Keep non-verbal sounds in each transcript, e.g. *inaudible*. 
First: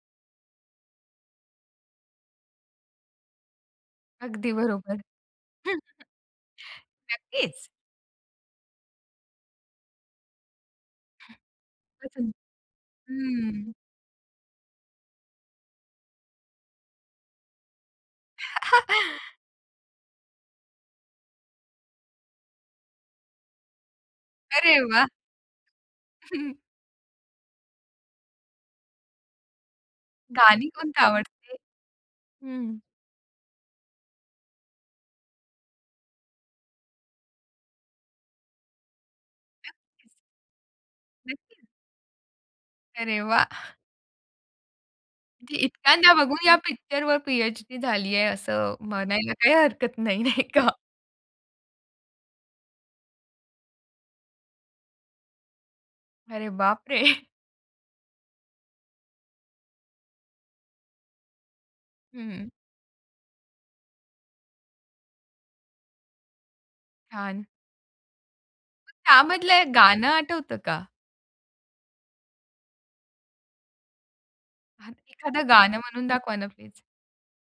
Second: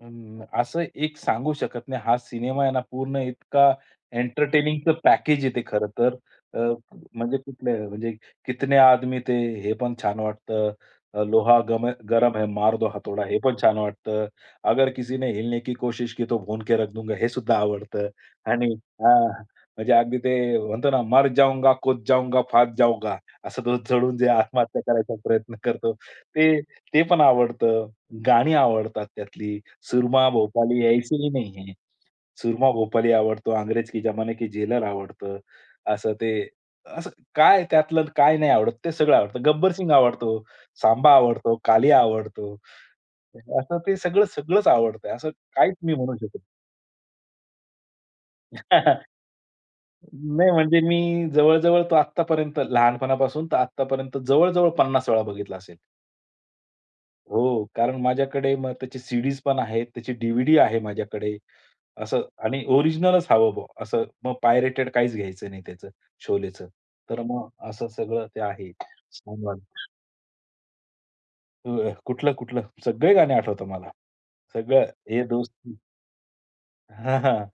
अ, असं एक सांगू शकत नाही. हा सिनेमा आहे ना पूर्ण इतका अगदी एंटरटेनिंगचं बरोबर. पॅकेज आहे ते हं, खरं तर. अ, म्हणजे नक्कीच. कुठले, म्हणजे "कितने आदमी थे?" हे पण छान वाटतं. अ, "लोहा गम है अजून. गरम है, मार दो हथोडा". हे पण हं. छान वाटतं. "अगर किसीने हिलने की कोशिश की तो भूनके रख दुंगा", हे सुद्धा आवडतं आणि *chuckles* हां, म्हणजे अगदी ते म्हणतो ना "मर जाऊंगा, कूद जाऊंगा, फांद जाऊंगा". असं तो चढून जे अरे आत्महत्या वाह! करायचा प्रयत्न करतो. हं. ते, ते पण आवडतं. गाणी आवडतात त्यातली. सूरमा गाणी भोपाली कोणती ऐसे ही आवडते? नहीं है, हं. सूरमा भोपाली आवडतो, अंग्रेज के जमाने के जेलर आवडतं. असं ते असं काय आहे त्यातलं, काय नाही आवडत, ते सगळं आवडतं. गब्बर सिंग नक्कीच. आवडतो, सांबा आवडतो, नक्कीच. कालिया आवडतो. अरे वाह! असं ते सगळं सगळंच आवडतं. असं म्हणजे काहीच नाही इतक्यांदा म्हणू शकत. बघून या पिक्चरवर पी-एच-डी झाली आहे, असं *laughs* नाही म्हणायला काही हरकत नाही, नाही का? म्हणजे मी जवळ-जवळ तो आत्तापर्यंत लहानपणापासून तर आत्तापर्यंत जवळ-जवळ 50 वेळा बघितला असेल. अरे बापरे! हो. कारण माझ्याकडे मग त्याची सीडीज पण आहे. त्याची डीव्हीडी आहे माझ्याकडे. असं हं, हं. आणि ओरिजिनलच हवं मग. असं मग पायरेटेड काहीच घ्यायचं नाही त्याचं, शोलेचं. तर छान. मग असं सगळं ते आहे मग *coughs* त्यामधलं सामान. एक गाणं आठवतं का? *unintelligible* कुठलं-कुठलं? सगळे गाणे आठवतात मला, सगळं हां. ये एखादं दोस्ती गाणं म्हणून दाखवा ना प्लीज. हां, हां.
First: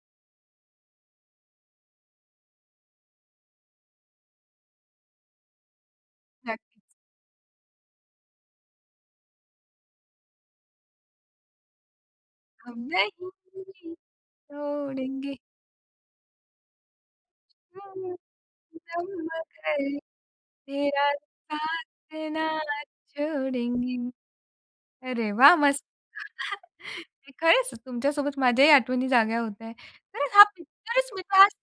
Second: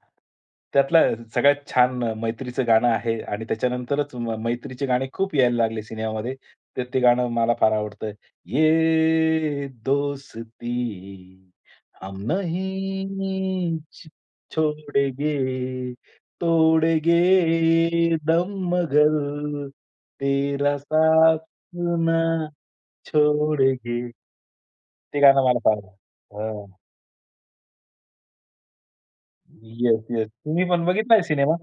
त्यातला सगळ्यात छान मैत्रीचं गाणं आहे आणि त्याच्यानंतरच म मैत्रीचे गाणे खूप यायला लागले सिनेमामध्ये. नक्कीच. तर ते गाणं मला फार आवडतं. ये दोस्ती हम हम नहीं नही छो तोडेंगे. छोड़ेंगे, हम तोड़ेंगे दम दम मगर अगर तेरा तेरा साथ साथ ना ना छोडेंगे. छोड़ेंगे. ते अरे गाणं वाह! मला मस्त. फार *chuckles* हां. नाही खरंच तुमच्या सोबत माझ्याही आठवणी जागा होतायंत. येस, कारण येस. हा तुम्ही पण पिक्चरच मी बघितलाय पाहा सिनेमा?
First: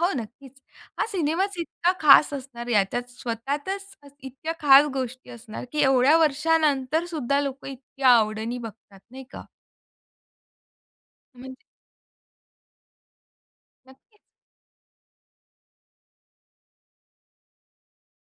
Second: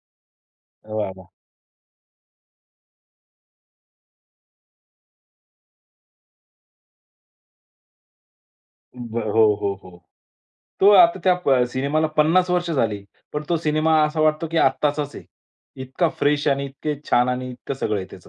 हो, नक्कीच. हा वाह! वाह! सिनेमाच इतका खास असणार. याच्यात स्वतःतच इतक्या खास गोष्टी असणार की एवढ्या वर्षानंतर सुद्धा लोकं इतक्या आवडीनी बघतात, नाही बरं. का? हो, हो, हो. तो आता त्या म्हणजे प सिनेमाला 50 वर्ष झाली. पण तो सिनेमा नक्कीच. असा वाटतो की आत्ताचाच आहे. इतका फ्रेश आणि इतके छान आणि इतकं सगळं आहे त्याचं.